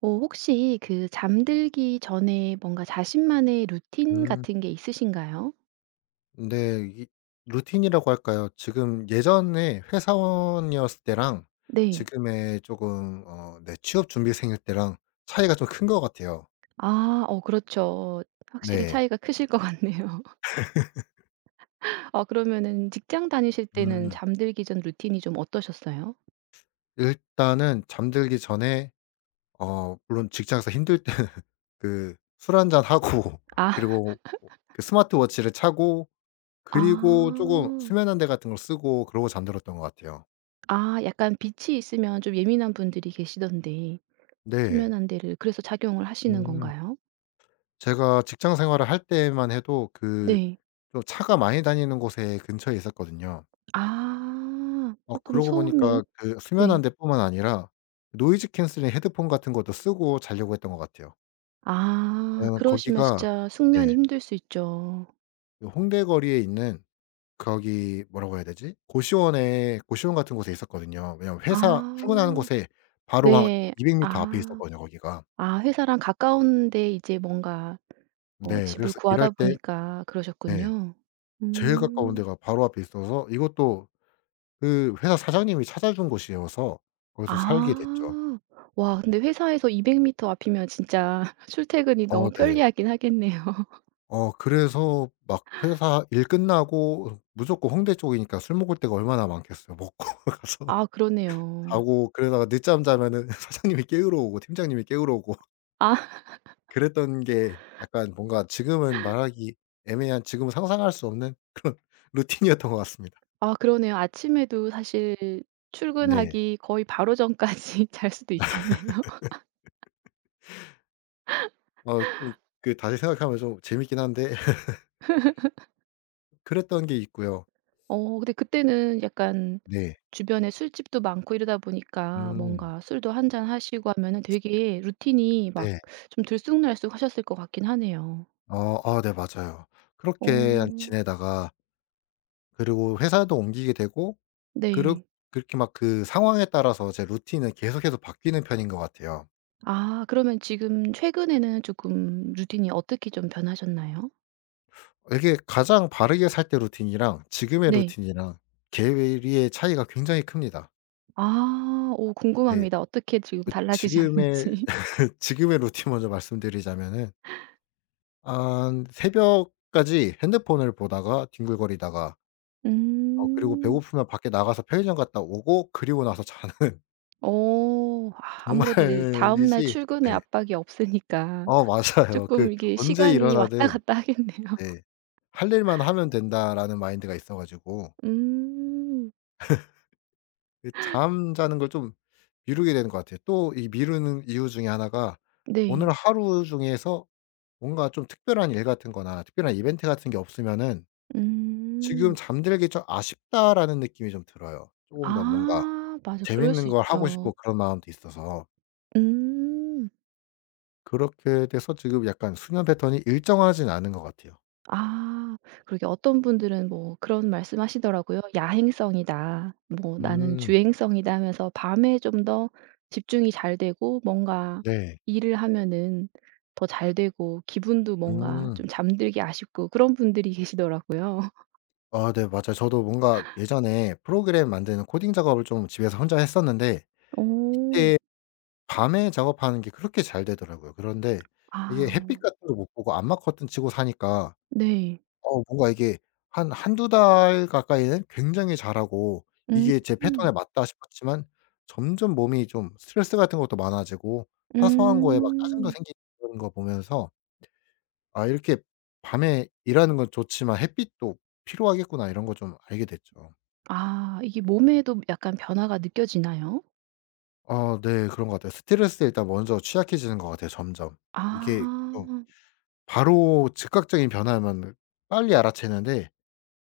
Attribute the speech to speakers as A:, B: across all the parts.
A: 어 혹시 그 잠들기 전에 뭔가 자신만의 루틴
B: 음.
A: 같은 게 있으신가요?
B: 근데 이 루틴이라고 할까요? 지금 예전에 회사원이었을 때랑
A: 네.
B: 지금의 조금 네 취업 준비생일 때랑 차이가 좀 큰 것 같아요.
A: 아 그렇죠. 확실히
B: 네.
A: 차이가 크실 것 같네요. 아 그러면은 직장 다니실 때는
B: 음.
A: 잠들기 전 루틴이 좀 어떠셨어요?
B: 일단은 잠들기 전에 물론 직장에서 힘들 때는 그 술 한잔 하고
A: 아.
B: 그리고 그 스마트워치를 차고
A: 아.
B: 그리고 쪼금 수면안대 같은 걸 쓰고 그러고 잠들었던 것 같아요.
A: 아 약간 빛이 있으면 좀 예민한 분들이 계시던데
B: 네.
A: 수면 안대를 그래서 착용을 하시는
B: 음.
A: 건가요?
B: 제가 직장 생활을 할 때만 해도 그
A: 네.
B: 좀 차가 많이 다니는 곳에 근처에 있었거든요.
A: 아 조금
B: 그러고 보니까
A: 소음이
B: 그 수면
A: 네.
B: 안대뿐만 아니라 노이즈 캔슬링 헤드폰 같은 것도 쓰고 자려고 했던 것 같아요.
A: 아
B: 왜냐면
A: 그러시면
B: 거기가,
A: 진짜 숙면이
B: 네,
A: 힘들 수 있죠.
B: 그 홍대 거리에 있는 거기 뭐라고 해야 되지? 고시원 같은 곳에 있었거든요. 왜냐면 회사
A: 아
B: 출근하는 곳에 바로 한
A: 네.
B: 200 미터 앞에
A: 아.
B: 있었거든요 거기가.
A: 아 회사랑 가까운 데 이제 뭔가
B: 네,
A: 집을
B: 그래서 일할
A: 구하다
B: 때
A: 보니까
B: 네
A: 그러셨군요.
B: 제일 가까운
A: 음.
B: 데가 바로 앞에 있어서 이것도 그 회사 사장님이 찾아준 곳이어서 거기서 살게 됐죠.
A: 아. 와 근데 회사에서 200m 앞이면 진짜 출퇴근이
B: 어
A: 너무
B: 네.
A: 편리하긴 하겠네요.
B: 그래서 막 회사 일 끝나고 무조건 홍대 쪽이니까 술 먹을 데가 얼마나 많겠어요. 먹고 가서
A: 아 그러네요.
B: 자고 그러다가 늦잠 자면은 사장님이 깨우러 오고 팀장님이 깨우러 오고
A: 아
B: 그랬던 게 약간 뭔가 지금은 말하기 애매한, 지금은 상상할 수 없는 루틴이었던 것 같습니다.
A: 아 그러네요. 아침에도 사실
B: 네.
A: 출근하기 거의 바로 전까지 잘 수도 있겠네요.
B: 좀 그 다시 생각하면 좀 재밌긴 한데 그랬던 게 있고요.
A: 어 근데 그때는 약간
B: 네.
A: 주변에 술집도 많고 이러다 보니까
B: 음.
A: 뭔가 술도 한 잔 하시고 하면은 되게 루틴이 막
B: 네.
A: 좀 들쑥날쑥하셨을 것 같긴 하네요.
B: 어. 아 네 맞아요.
A: 어.
B: 그렇게 한 지내다가 그리고 회사도 옮기게 되고 그렇
A: 네.
B: 그렇게 막 그 상황에 따라서 제 루틴은 계속해서 바뀌는 편인 것 같아요.
A: 아 그러면 지금 최근에는 조금 루틴이 어떻게 좀 변하셨나요?
B: 이게 가장 바르게 살 때 루틴이랑 지금의
A: 네.
B: 루틴이랑 계획의 차이가 굉장히 큽니다.
A: 아 오
B: 네.
A: 궁금합니다. 어떻게 지금
B: 그 지금의
A: 달라지셨는지.
B: 지금의 루틴 먼저 말씀드리자면은 한 새벽까지 핸드폰을 보다가 뒹굴거리다가 그리고
A: 음.
B: 배고프면 밖에 나가서 편의점 갔다 오고 그리고 나서 자는
A: 어. 아 아무래도 이제 다음 날
B: 정말이지
A: 출근의
B: 네.
A: 압박이 없으니까
B: 어 맞아요. 그
A: 쪼끔 이게
B: 언제
A: 시간이 왔다
B: 일어나든
A: 갔다 하겠네요.
B: 네 '할 일만 하면 된다.'라는 마인드가 있어 가지고
A: 음.
B: 그 잠자는 걸 좀 미루게 되는 것 같아요. 또 이 미루는 이유 중에 하나가
A: 네.
B: 오늘 하루 중에서 뭔가 좀 특별한 일 같은 거나 특별한 이벤트 같은 게 없으면은 '지금
A: 음.
B: 잠들기 좀 아쉽다.'라는 느낌이 좀 들어요. 쪼금 더 뭔가
A: 아 맞아. 그럴
B: 재밌는
A: 수
B: 걸 하고 싶고
A: 있죠.
B: 그런 마음도 있어서
A: 음.
B: 그렇게 돼서 지금 약간 수면 패턴이 일정하진 않은 것 같아요.
A: 아 그러게 어떤 분들은 뭐 그런 말씀하시더라고요. "야행성이다." 뭐 "나는
B: 음
A: 주행성이다." 하면서 밤에 좀 더 집중이 잘 되고 뭔가
B: 네.
A: 일을 하면은 더 잘 되고 기분도 뭔가 좀
B: 음.
A: 잠들기 아쉽고 그런 분들이 계시더라고요.
B: 아 네 맞아요. 저도 뭔가 예전에 프로그램 만드는 코딩 작업을 좀 집에서 혼자 했었는데
A: 오.
B: 이때 밤에 작업하는 게 그렇게 잘 되더라고요. 그런데 이게
A: 아
B: 햇빛 같은 거 못 보고 암막 커튼 치고 사니까
A: 네.
B: 뭔가 이게 한 한두 달 가까이는 굉장히 잘하고
A: 음.
B: 이게 제
A: 음.
B: 패턴에 맞다 싶었지만 점점 몸이 좀 스트레스 같은 것도 많아지고 사소한 거에 막 짜증도
A: 음.
B: 생기고 그는거 보면서 '아 이렇게 밤에 일하는 건 좋지만 햇빛도 필요하겠구나.' 이런 거 좀 알게 됐죠.
A: 아 이게 몸에도 약간 변화가 느껴지나요?
B: 아 네. 그런 것 같아요. 스트레스에 일단 먼저 취약해지는 것 같아요 점점. 이게 좀
A: 아.
B: 바로 즉각적인 변화면 빨리 알아채는데,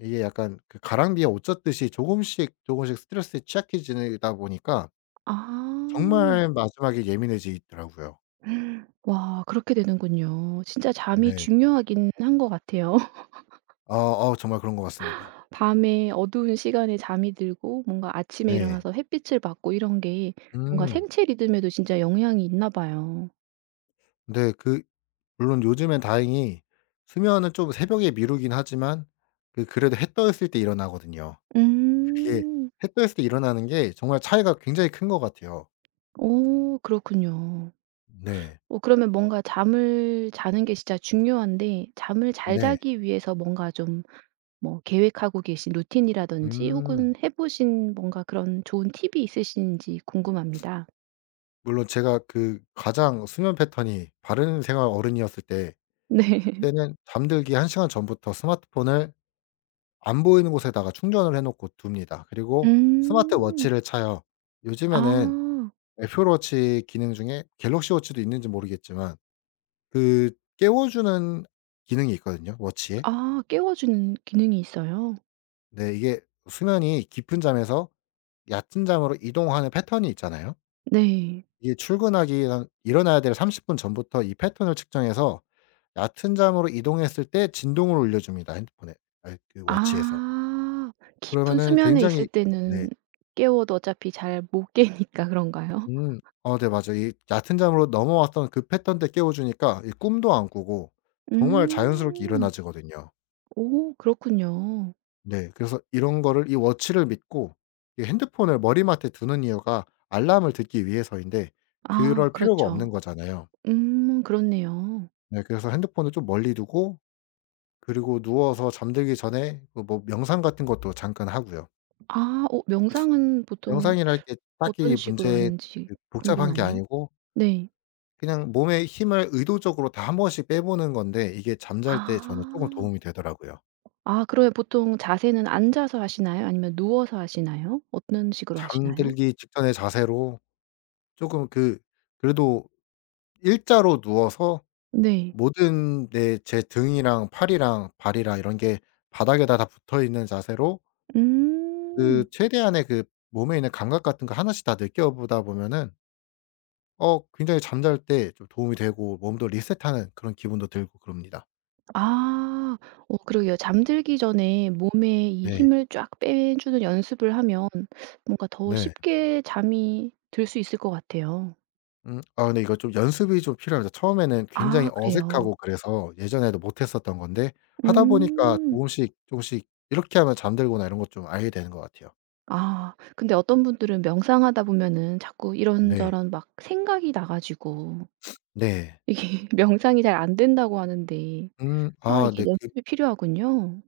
B: 이게 약간 그 가랑비에 옷 젖듯이 조금씩, 조금씩 스트레스에 취약해지다 보니까
A: 아.
B: 정말 마지막에 예민해지더라고요.
A: 와 그렇게 되는군요. 진짜 잠이
B: 네.
A: 중요하긴 한 것 같아요.
B: 아 아 정말 그런 것 같습니다.
A: 밤에 어두운 시간에 잠이 들고 뭔가 아침에
B: 네.
A: 일어나서 햇빛을 받고 이런 게 뭔가
B: 음.
A: 생체 리듬에도 진짜 영향이 있나 봐요.
B: 네 그 물론 요즘엔 다행히 수면은 좀 새벽에 미루긴 하지만 그 그래도 해 떠 있을 때 일어나거든요. 그게
A: 음.
B: 햇볕에 일어나는 게 정말 차이가 굉장히 큰 것 같아요.
A: 어 그렇군요.
B: 네.
A: 어 그러면 뭔가 잠을 자는 게 진짜 중요한데 잠을 잘
B: 네.
A: 자기 위해서 뭔가 좀 뭐 계획하고 계신 루틴이라든지 혹은
B: 음.
A: 해 보신 뭔가 그런 좋은 팁이 있으신지 궁금합니다.
B: 물론 제가 그 가장 수면 패턴이 바른생활 어른이었을 때
A: 네.
B: 그때는 잠들기 한 시간 전부터 스마트폰을 안 보이는 곳에다가 충전을 해 놓고 둡니다. 그리고
A: 음.
B: 스마트워치를 차요. 요즘에는
A: 아.
B: 애플워치 기능 중에 갤럭시워치도 있는지 모르겠지만 그 깨워 주는 기능이 있거든요 워치에.
A: 아 깨워 주는 기능이 있어요?
B: 네 이게 수면이 깊은 잠에서 얕은 잠으로 이동하는 패턴이 있잖아요.
A: 네.
B: 이게 출근하기 한 일어나야 될 30분 전부터 이 패턴을 측정해서 얕은 잠으로 이동했을 때 진동을 울려 줍니다, 핸드폰에. 아그 워치에서.
A: 아. 깊은
B: 그러면은
A: 수면에 있을
B: 굉장히 네.
A: 때는 깨워도 어차피 잘 못 깨니까 그런가요?
B: 음. 어 네 맞아요. 이 얕은 잠으로 넘어왔던 그 패턴 때 깨워 주니까 이 꿈도 안 꾸고 정말 자연스럽게
A: 음.
B: 일어나지거든요.
A: 오 그렇군요.
B: 네. 그래서 이런 거를, 이 워치를 믿고 이 핸드폰을 머리맡에 두는 이유가 알람을 듣기 위해서인데
A: 아
B: 그럴 필요가 없는
A: 그렇죠.
B: 거잖아요.
A: 그렇네요.
B: 네. 그래서 핸드폰을 좀 멀리 두고 그리고 누워서 잠들기 전에 그 뭐 명상 같은 것도 잠깐 하고요.
A: 아 명상은 보통
B: 명상이랄 게
A: 어떤
B: 딱히
A: 식으로
B: 문제
A: 하는지
B: 그 복잡한 게
A: 궁금하네요.
B: 아니고
A: 네.
B: 그냥 몸에 힘을 의도적으로 다 한 번씩 빼보는 건데 이게 잠잘 때 저는 쪼금
A: 아.
B: 도움이 되더라고요.
A: 아 그러면 보통 자세는 앉아서 하시나요? 아니면 누워서 하시나요? 어떤 식으로 하시나요?
B: 잠들기 직전의 자세로 쪼금 그 그래도 일자로 누워서
A: 네.
B: 모든 내 제 등이랑 팔이랑 발이랑 이런 게 바닥에다 다 붙어있는 자세로 그
A: 음.
B: 최대한의 그 몸에 있는 감각 같은 거 하나씩 다 느껴보다 보면은 굉장히 잠잘 때 좀 도움이 되고 몸도 리셋하는 그런 기분도 들고 그럽니다.
A: 아. 어 그러게요. 잠들기 전에 몸에 이
B: 네.
A: 힘을 쫙 빼주는 연습을 하면 뭔가 더
B: 네.
A: 쉽게 잠이 들 수 있을 것 같아요.
B: 아 근데 이거 좀 연습이 좀 필요합니다. 처음에는 굉장히 네
A: 아 그래요.
B: 어색하고, 그래서 예전에도 못 했었던 건데 하다 보니까
A: 음.
B: 조금씩 조금씩 이렇게 하면 잠들거나 이런 것 좀 알게 되는 것 같아요.
A: 아 근데 어떤 분들은 명상하다 보면은 자꾸
B: 네.
A: 이런저런 막 생각이 나 가지고
B: 네.
A: 이게 명상이 잘 안 된다고 하는데 아
B: 아
A: 이게
B: 네. 그
A: 연습이 필요하군요.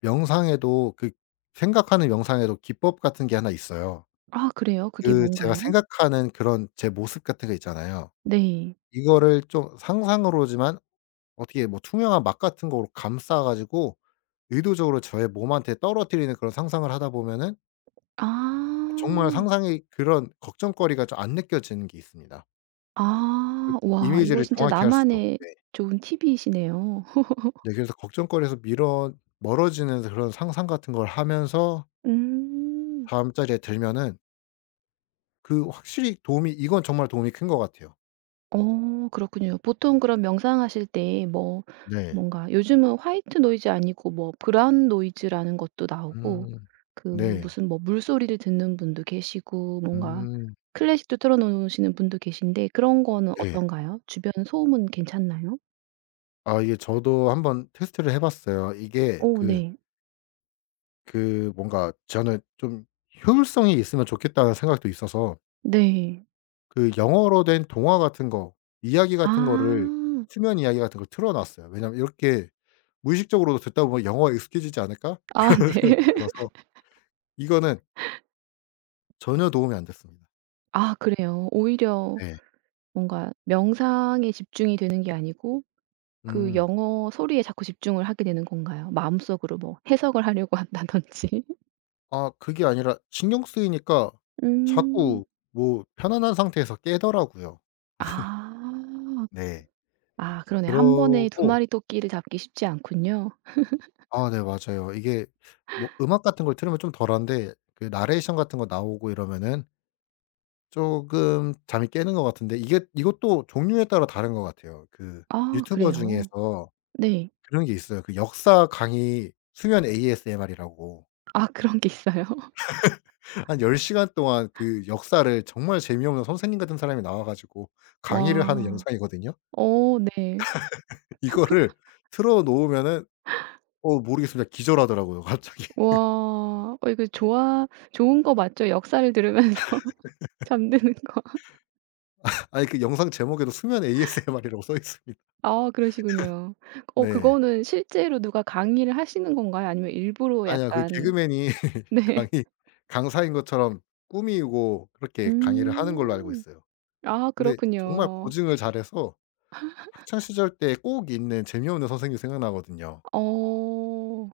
B: 명상에도 그 생각하는 명상에도 기법 같은 게 하나 있어요.
A: 아 그래요? 그게
B: 그 제가
A: 뭔가요?
B: 생각하는 그런 제 모습 같은 거 있잖아요.
A: 네.
B: 이거를 좀 상상으로지만 어떻게 뭐 투명한 막 같은 거로 감싸 가지고 의도적으로 저의 몸한테 떨어뜨리는 그런 상상을 하다 보면은 정말
A: 아.
B: 상상이 그런 걱정거리가 좀 안 느껴지는 게 있습니다.
A: 아. 와 이거
B: 이미지를
A: 진짜
B: 정확히 할수록.
A: 나만의
B: 네.
A: 좋은 팁이시네요.
B: 네 그래서 걱정거리에서 미뤄 멀어지는 그런 상상 같은 걸 하면서
A: 음.
B: 다음 자리에 들면은 그 확실히 도움이 이건 정말 도움이 큰 것 같아요.
A: 어 그렇군요. 보통 그럼 명상하실 때 뭐
B: 네.
A: 뭔가 요즘은 화이트 노이즈 아니고 뭐 브라운 노이즈라는 것도 나오고
B: 음.
A: 그
B: 네.
A: 무슨 뭐 물소리를 듣는 분도 계시고 뭔가
B: 음.
A: 클래식도 틀어 놓으시는 분도 계신데 그런 거는
B: 네.
A: 어떤가요? 주변 소음은 괜찮나요?
B: 아 이게 저도 한번 테스트를 해 봤어요. 이게
A: 어
B: 그
A: 네.
B: 그 뭔가 저는 좀 '효율성이 있으면 좋겠다.'는 생각도 있어서
A: 네.
B: 그 영어로 된 동화 같은 거 이야기 같은 거를
A: 아.
B: 수면 이야기 같은 걸 틀어 놨어요. 왜냐하면 이렇게 무의식적으로도 '듣다 보면 영어가 익숙해지지 않을까?'
A: 아
B: 이런
A: 네.
B: 생각이 들어서 이거는 전혀 도움이 안 됐습니다.
A: 아 그래요. 오히려
B: 네.
A: 뭔가 명상에 집중이 되는 게 아니고 그
B: 음.
A: 영어 소리에 자꾸 집중을 하게 되는 건가요? 마음속으로 뭐 해석을 하려고 한다든지.
B: 아 그게 아니라 신경 쓰이니까
A: 음.
B: 자꾸 뭐 편안한 상태에서 깨더라고요.
A: 아.
B: 네.
A: 아 그러네요. 한 번에 두
B: 그러고
A: 마리 토끼를 잡기 쉽지 않군요.
B: 아 네 맞아요. 이게 뭐 음악 같은 걸 틀으면 좀 덜한데 그 나레이션 같은 거 나오고 이러면은 쪼금 잠이 깨는 것 같은데 이게 이것도 종류에 따라 다른 것 같아요. 그
A: 아
B: 유튜버
A: 그래요.
B: 중에서
A: 네.
B: 그런 게 있어요. 그 역사 강의 수면 ASMR이라고.
A: 아 그런 게 있어요?
B: 한 10 시간 동안 그 역사를 정말 재미없는 선생님 같은 사람이 나와 가지고 강의를 하는
A: 와.
B: 영상이거든요.
A: 어 네.
B: 이거를 틀어 놓으면은 모르겠습니다. 기절하더라고요 갑자기.
A: 와. 어 이거 좋아 좋은 거 맞죠? 역사를 들으면서 잠드는 거.
B: 아니 그 영상 제목에도 수면 ASMR이라고 써 있습니다.
A: 아 그러시군요. 어
B: 네.
A: 그거는 실제로 누가 강의를 하시는 건가요? 아니면 일부러
B: 아니야. 그
A: 약간
B: 개그맨이
A: 네.
B: 강의 강사인 것처럼 꾸미고 그렇게 강의를 하는 걸로 알고
A: 음.
B: 있어요.
A: 아
B: 근데 정말
A: 그렇군요.
B: 고증을 잘해서 학창 시절 때 꼭 있는 재미없는 선생님이 생각나거든요.
A: 어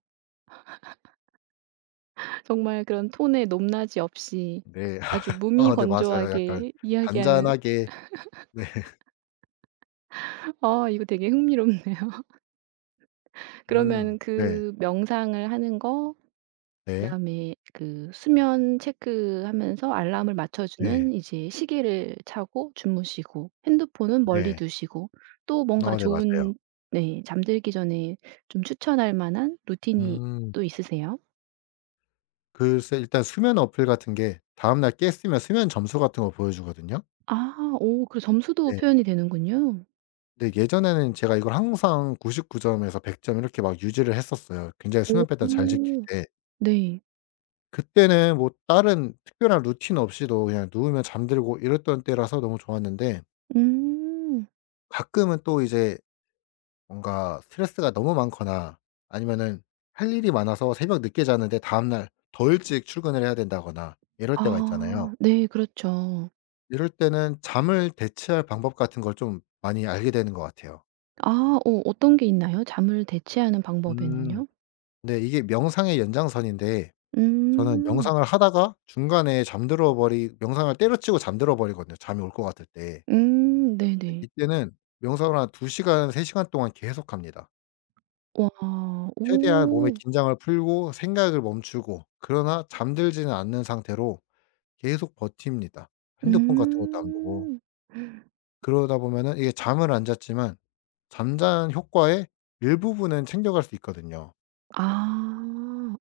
A: 정말 그런 톤의 높낮이 없이
B: 네.
A: 아주
B: 아 네 맞아요. 약간
A: 무미건조하게 이야기하는
B: 잔잔하게. 네.
A: 아 이거 되게 흥미롭네요. 그러면
B: 네.
A: 그 명상을 하는 거
B: 네.
A: 그다음에 그 수면 체크하면서 알람을 맞춰주는
B: 네.
A: 이제 시계를 차고 주무시고 핸드폰은 멀리
B: 네.
A: 두시고 또 뭔가
B: 어 네 맞아요.
A: 좋은 네 잠들기 전에 좀 추천할 만한 루틴이
B: 음.
A: 또 있으세요?
B: 글쎄 일단 수면 어플 같은 게 다음날 깼으면 수면 점수 같은 거 보여 주거든요.
A: 아 오 그래 점수도
B: 네.
A: 표현이 되는군요.
B: 근데 예전에는 제가 이걸 항상 99 점에서 100점 이렇게 막 유지를 했었어요. 굉장히 수면 패턴 잘 지킬
A: 오
B: 때.
A: 네.
B: 그때는 뭐 다른 특별한 루틴 없이도 그냥 누우면 잠들고 이랬던 때라서 너무 좋았는데
A: 음.
B: 가끔은 또 이제 뭔가 스트레스가 너무 많거나 아니면은 할 일이 많아서 새벽 늦게 자는데 다음날 더 일찍 출근을 해야 된다거나 이럴 때가 있잖아요.
A: 아 네 그렇죠.
B: 이럴 때는 잠을 대체할 방법 같은 걸 좀 많이 알게 되는 것 같아요.
A: 아 어떤 게 있나요? 잠을 대체하는
B: 음.
A: 방법에는요?
B: 네 이게 명상의 연장선인데 저는
A: 음.
B: 명상을 하다가 중간에 잠들어 버리 명상을 때려치고 잠들어 버리거든요, 잠이 올 것 같을 때.
A: 네네.
B: 이때는 명상을 한 2 시간, 3 시간 동안 계속합니다.
A: 와.
B: 최대한 몸의
A: 오.
B: 긴장을 풀고 생각을 멈추고, 그러나 잠들지는 않는 상태로 계속 버팁니다. 핸드폰 같은 것도 안 보고.
A: 음.
B: 그러다 보면은 이게 잠을 안 잤지만 잠자는 효과의 일부분은 챙겨갈 수 있거든요.
A: 아.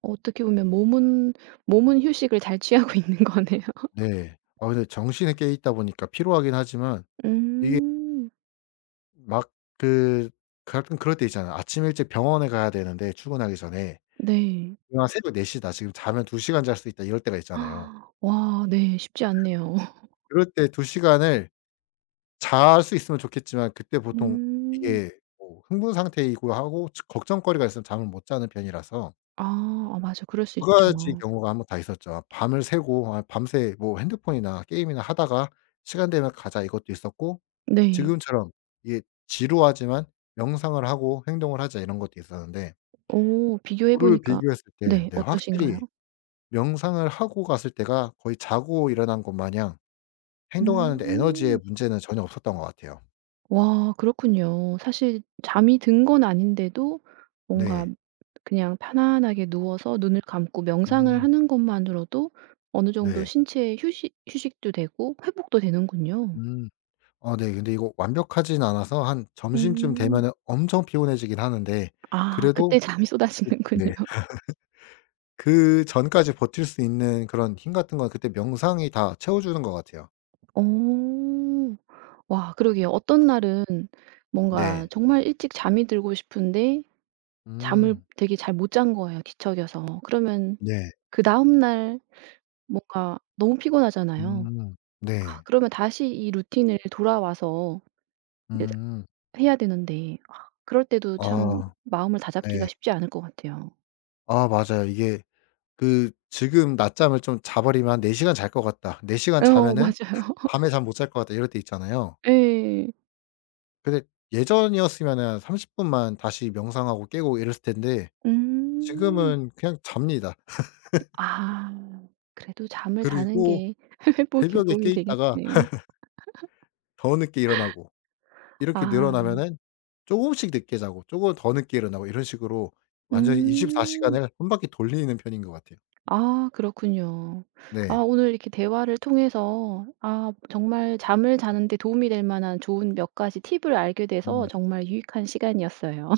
A: 어떻게 보면 몸은 몸은 휴식을 잘 취하고 있는 거네요.
B: 네. 아 근데 정신에 깨 있다 보니까 피로하긴 하지만 이게
A: 음.
B: 막 그 가끔 그럴 때 있잖아요. 아침 일찍 병원에 가야 되는데 출근하기 전에.
A: 네.
B: 그냥 새벽 4 시다. 지금 자면 2 시간 잘 수 있다. 이럴 때가 있잖아요.
A: 아, 와 네. 쉽지 않네요.
B: 그럴 때 2 시간을 잘 수 있으면 좋겠지만 그때 보통
A: 음.
B: 이게 뭐 흥분 상태이고 하고 저 걱정거리가 있으면 잠을 못 자는 편이라서
A: 아. 아 맞아. 그럴 수
B: 두 가지
A: 있죠.
B: 경우가 한번 다 있었죠. 밤을 새고, 아 밤새 뭐 핸드폰이나 게임이나 하다가 '시간 되면 가자.' 이것도 있었고
A: 네.
B: 지금처럼 이게 지루하지만 '명상을 하고 행동을 하자.' 이런 것도 있었는데
A: 오 비교해
B: 둘을
A: 보니까
B: 비교했을 때
A: 네.
B: 네
A: 어떠신가요?
B: 확실히 명상을 하고 갔을 때가 거의 자고 일어난 것 마냥 행동하는 데 에너지의
A: 음.
B: 문제는 전혀 없었던 것 같아요.
A: 와 그렇군요. 사실 잠이 든 건 아닌데도 뭔가
B: 네.
A: 그냥 편안하게 누워서 눈을 감고 명상을
B: 음
A: 하는 것만으로도 어느 정도
B: 네.
A: 신체에 휴식도 되고 회복도 되는군요.
B: 음. 어 네 근데 이거 완벽하진 않아서 한 점심쯤
A: 음.
B: 되면은 엄청 피곤해지긴 하는데
A: 아
B: 그래도
A: 그때 잠이 쏟아지는군요.
B: 네 그전까지 버틸 수 있는 그런 힘 같은 건 그때 명상이 다 채워 주는 것 같아요.
A: 오. 와 그러게요. 어떤 날은 뭔가
B: 네.
A: 정말 일찍 잠이 들고 싶은데 잠을
B: 음.
A: 되게 잘 못 잔 거예요, 뒤척여서. 그러면
B: 네.
A: 그다음 날 뭔가 너무 피곤하잖아요.
B: 음. 네.
A: 그러면 다시 이 루틴을 돌아와서 이제
B: 음.
A: 해야 되는데 아 그럴 때도 참
B: 아
A: 마음을
B: 네.
A: 다잡기가 쉽지 않을 것 같아요.
B: 아 맞아요. 이게 그 지금 낮잠을 좀 자 버리면 한 '4 시간 잘 것 같다. 4 시간
A: 어
B: 자면은
A: 맞아요.
B: 밤에 잠 못 잘 것 같다.' 이럴 때 있잖아요.
A: 예.
B: 근데 예전이었으면은 30 분만 다시 명상하고 깨고 이랬을 텐데
A: 음.
B: 지금은 그냥 잡니다.
A: 아 그래도 잠을 자는
B: 그리고
A: 게 회복에
B: 새벽에
A: 도움이
B: 깨 있다가
A: 되겠네요.
B: 더 늦게 일어나고 이렇게
A: 아.
B: 늘어나면은 쪼금씩 늦게 자고 쪼금 더 늦게 일어나고 이런 식으로 완전히 24
A: 음.
B: 시간을 한 바퀴 돌리는 편인 것 같아요.
A: 아 그렇군요. 아
B: 네.
A: 오늘 이렇게 대화를 통해서 아 정말 잠을 자는 데 도움이 될 만한 좋은 몇 가지 팁을 알게 돼서
B: 음.
A: 정말 유익한 시간이었어요.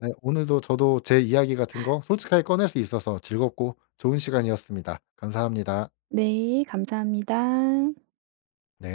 B: 네. 오늘도 저도 제 이야기 같은 거 솔직하게 꺼낼 수 있어서 즐겁고 좋은 시간이었습니다. 감사합니다.
A: 네, 감사합니다.
B: 네.